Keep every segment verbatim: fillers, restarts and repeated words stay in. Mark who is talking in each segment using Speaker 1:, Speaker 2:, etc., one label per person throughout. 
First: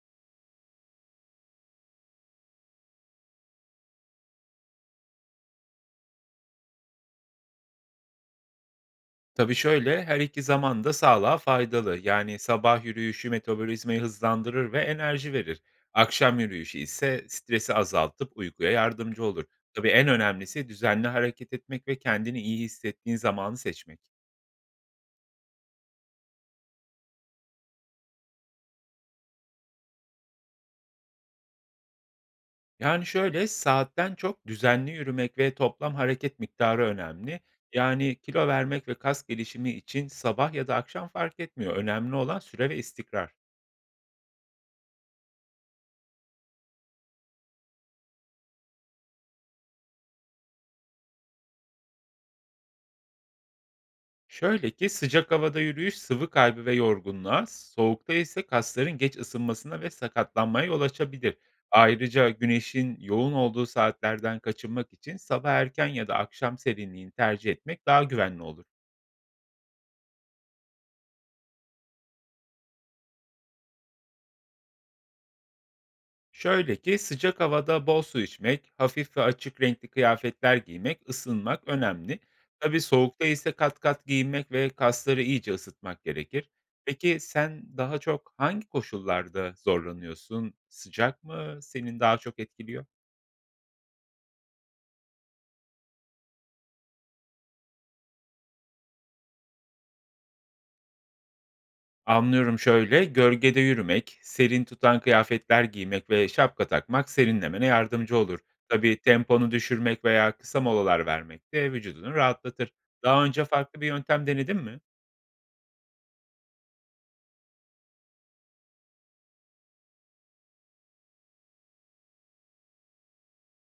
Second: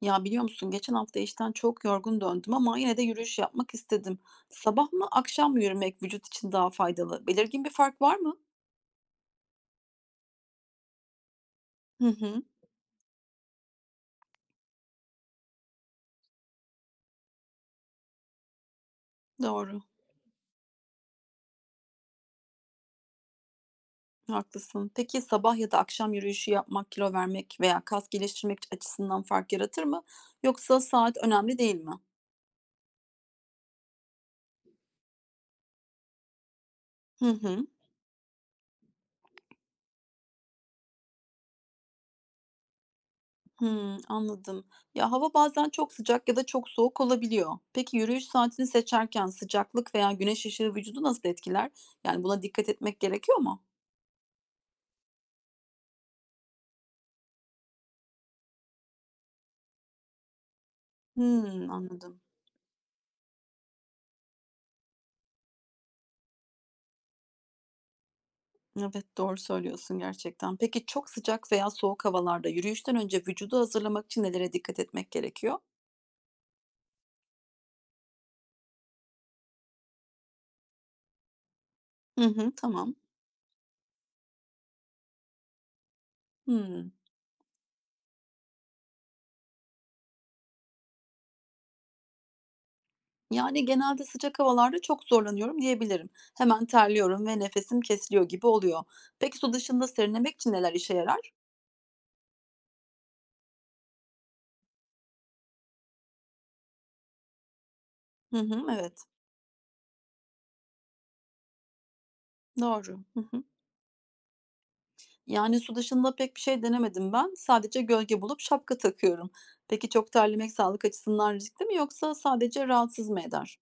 Speaker 1: Ya, biliyor musun geçen hafta işten çok yorgun döndüm ama yine de yürüyüş yapmak istedim. Sabah mı akşam mı yürümek vücut için daha faydalı? Belirgin bir fark var mı?
Speaker 2: Tabii şöyle, her iki zaman da sağlığa faydalı.
Speaker 1: Hı
Speaker 2: Yani
Speaker 1: hı,
Speaker 2: sabah yürüyüşü metabolizmayı hızlandırır ve enerji verir. Akşam yürüyüşü ise stresi azaltıp uykuya yardımcı olur.
Speaker 1: doğru.
Speaker 2: Tabii en önemlisi düzenli hareket etmek ve kendini iyi hissettiğin zamanı seçmek.
Speaker 1: Haklısın. Peki sabah ya da akşam yürüyüşü yapmak kilo vermek veya kas geliştirmek açısından fark yaratır mı? Yoksa saat önemli değil mi?
Speaker 2: Yani şöyle, saatten çok düzenli yürümek ve toplam hareket miktarı
Speaker 1: Hı
Speaker 2: önemli.
Speaker 1: hı,
Speaker 2: Yani kilo vermek ve kas gelişimi için sabah ya da akşam fark etmiyor. Önemli olan süre ve istikrar.
Speaker 1: hı, anladım. Ya hava bazen çok sıcak ya da çok soğuk olabiliyor. Peki yürüyüş saatini seçerken sıcaklık veya güneş ışığı vücudu nasıl etkiler? Yani buna dikkat etmek gerekiyor mu?
Speaker 2: Şöyle ki sıcak havada yürüyüş sıvı kaybı ve yorgunluğa, soğukta ise kasların geç ısınmasına ve sakatlanmaya yol açabilir.
Speaker 1: Hmm, anladım.
Speaker 2: Ayrıca güneşin yoğun olduğu saatlerden kaçınmak için sabah erken ya da akşam serinliğini tercih etmek daha güvenli olur.
Speaker 1: Evet, doğru söylüyorsun gerçekten. Peki çok sıcak veya soğuk havalarda yürüyüşten önce vücudu hazırlamak için nelere dikkat etmek gerekiyor?
Speaker 2: Şöyle ki sıcak havada bol su içmek, hafif ve açık renkli kıyafetler giymek, ısınmak önemli.
Speaker 1: Hı hı,
Speaker 2: Tabii
Speaker 1: tamam.
Speaker 2: soğukta ise kat kat giyinmek ve kasları iyice ısıtmak gerekir.
Speaker 1: Hımm.
Speaker 2: Peki sen daha çok hangi koşullarda zorlanıyorsun? Sıcak mı senin daha çok etkiliyor?
Speaker 1: Yani genelde sıcak havalarda çok zorlanıyorum diyebilirim. Hemen terliyorum ve nefesim kesiliyor gibi oluyor. Peki su dışında serinlemek için neler işe yarar?
Speaker 2: Anlıyorum şöyle, gölgede yürümek, serin tutan kıyafetler giymek ve şapka takmak serinlemene yardımcı
Speaker 1: Hı
Speaker 2: olur.
Speaker 1: hı, evet.
Speaker 2: Tabii temponu düşürmek veya kısa molalar vermek de vücudunu rahatlatır.
Speaker 1: Doğru. Hı
Speaker 2: Daha
Speaker 1: hı.
Speaker 2: önce farklı bir yöntem denedin mi?
Speaker 1: Yani su dışında pek bir şey denemedim ben. Sadece gölge bulup şapka takıyorum. Peki çok terlemek sağlık açısından riskli mi yoksa sadece rahatsız mı eder?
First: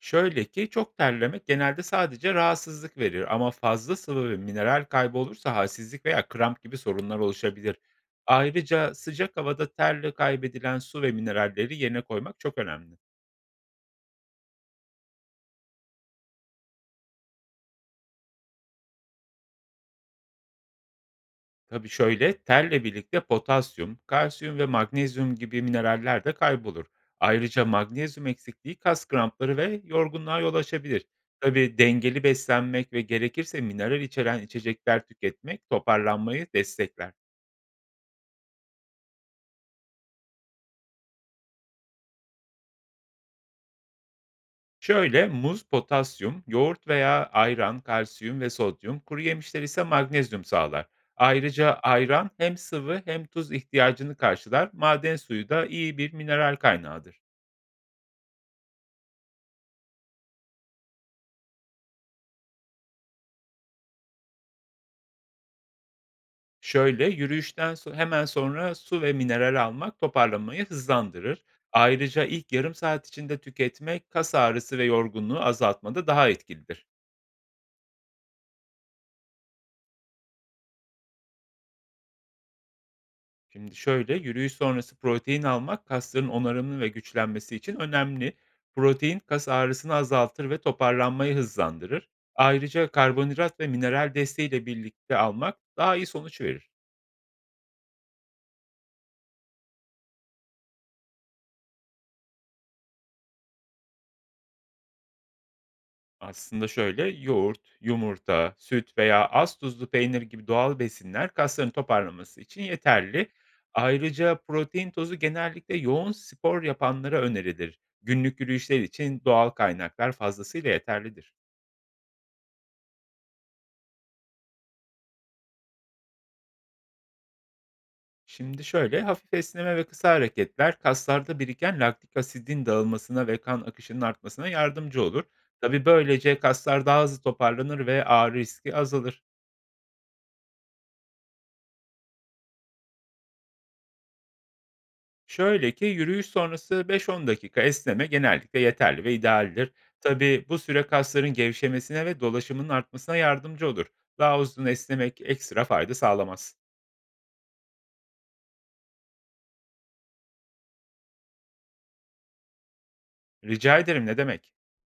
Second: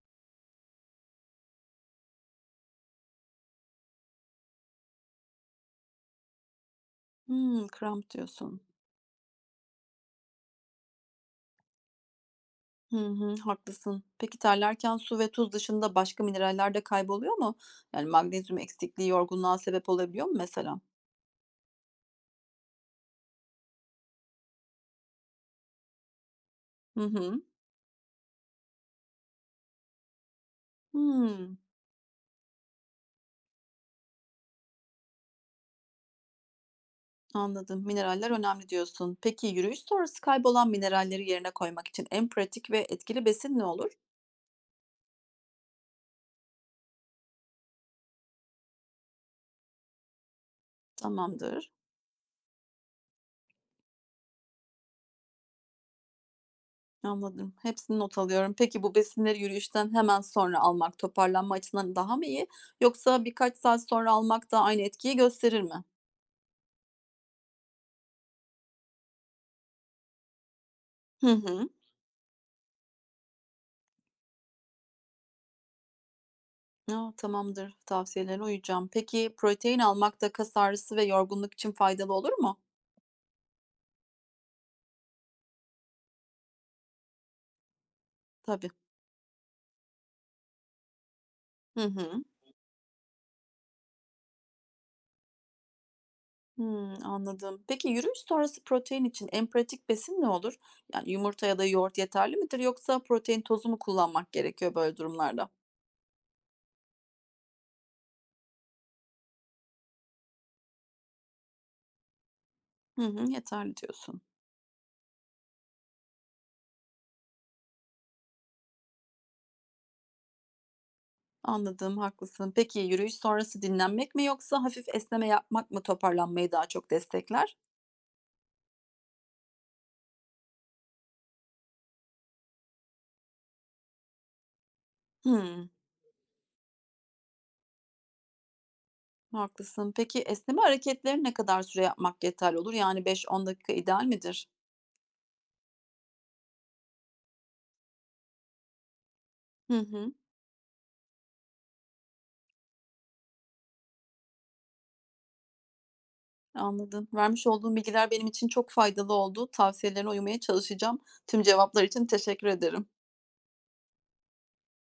Speaker 2: Şöyle ki çok terlemek genelde sadece rahatsızlık verir ama fazla sıvı ve mineral kaybı olursa halsizlik veya kramp gibi sorunlar
Speaker 1: Hımm,
Speaker 2: oluşabilir.
Speaker 1: kramp diyorsun.
Speaker 2: Ayrıca sıcak havada terle kaybedilen su ve mineralleri yerine koymak çok
Speaker 1: Hı
Speaker 2: önemli.
Speaker 1: hı, haklısın. Peki terlerken su ve tuz dışında başka mineraller de kayboluyor mu? Yani magnezyum eksikliği yorgunluğa sebep olabiliyor mu mesela?
Speaker 2: Tabii şöyle terle birlikte potasyum, kalsiyum ve magnezyum gibi mineraller de kaybolur.
Speaker 1: Hı hı.
Speaker 2: Ayrıca magnezyum eksikliği kas krampları ve yorgunluğa yol açabilir.
Speaker 1: Hmm,
Speaker 2: Tabii dengeli beslenmek ve gerekirse mineral içeren içecekler tüketmek toparlanmayı destekler.
Speaker 1: anladım. Mineraller önemli diyorsun. Peki yürüyüş sonrası kaybolan mineralleri yerine koymak için en pratik ve etkili besin ne olur?
Speaker 2: Şöyle muz potasyum, yoğurt veya ayran kalsiyum ve sodyum, kuru yemişler ise magnezyum sağlar.
Speaker 1: Tamamdır.
Speaker 2: Ayrıca ayran hem sıvı hem tuz ihtiyacını karşılar. Maden suyu da iyi bir mineral kaynağıdır.
Speaker 1: Anladım. Hepsini not alıyorum. Peki bu besinleri yürüyüşten hemen sonra almak toparlanma açısından daha mı iyi? Yoksa birkaç saat sonra almak da aynı etkiyi gösterir mi?
Speaker 2: Şöyle yürüyüşten so- hemen sonra su ve mineral almak toparlanmayı
Speaker 1: Hı
Speaker 2: hızlandırır.
Speaker 1: hı.
Speaker 2: Ayrıca ilk yarım saat içinde tüketmek kas ağrısı ve yorgunluğu azaltmada daha etkilidir.
Speaker 1: A, tamamdır. Tavsiyelerine uyacağım. Peki protein almak da kas ağrısı ve yorgunluk için faydalı olur mu?
Speaker 2: Şimdi şöyle, yürüyüş sonrası protein almak kasların onarımını ve güçlenmesi için önemli.
Speaker 1: Tabii.
Speaker 2: Protein kas ağrısını azaltır ve toparlanmayı
Speaker 1: Hı
Speaker 2: hızlandırır.
Speaker 1: hı.
Speaker 2: Ayrıca karbonhidrat ve mineral desteğiyle birlikte almak daha iyi sonuç verir.
Speaker 1: Hımm, anladım. Peki yürüyüş sonrası protein için en pratik besin ne olur? Yani yumurta ya da yoğurt yeterli midir yoksa protein tozu mu kullanmak gerekiyor böyle durumlarda?
Speaker 2: Aslında şöyle, yoğurt, yumurta, süt veya az tuzlu peynir gibi doğal besinler kasların toparlanması için
Speaker 1: Hı
Speaker 2: yeterli.
Speaker 1: hı, yeterli diyorsun.
Speaker 2: Ayrıca protein tozu genellikle yoğun spor yapanlara önerilir. Günlük yürüyüşler için doğal kaynaklar fazlasıyla yeterlidir.
Speaker 1: Anladım, haklısın. Peki yürüyüş sonrası dinlenmek mi yoksa hafif esneme yapmak mı toparlanmayı daha çok destekler?
Speaker 2: Şimdi şöyle, hafif esneme ve kısa hareketler kaslarda biriken laktik asidin dağılmasına ve kan akışının artmasına yardımcı olur.
Speaker 1: Hımm.
Speaker 2: Tabii böylece kaslar daha hızlı toparlanır ve ağrı riski azalır.
Speaker 1: Haklısın. Peki esneme hareketleri ne kadar süre yapmak yeterli olur? Yani beş on dakika ideal midir?
Speaker 2: Şöyle ki yürüyüş sonrası beş on dakika esneme genellikle yeterli ve idealdir.
Speaker 1: Hı hı,
Speaker 2: Tabii bu süre kasların gevşemesine ve dolaşımının artmasına yardımcı olur. Daha uzun esnemek ekstra fayda sağlamaz.
Speaker 1: anladım. Vermiş olduğum bilgiler benim için çok faydalı oldu. Tavsiyelerine uymaya çalışacağım. Tüm cevaplar için teşekkür ederim.
Speaker 2: Rica ederim ne demek?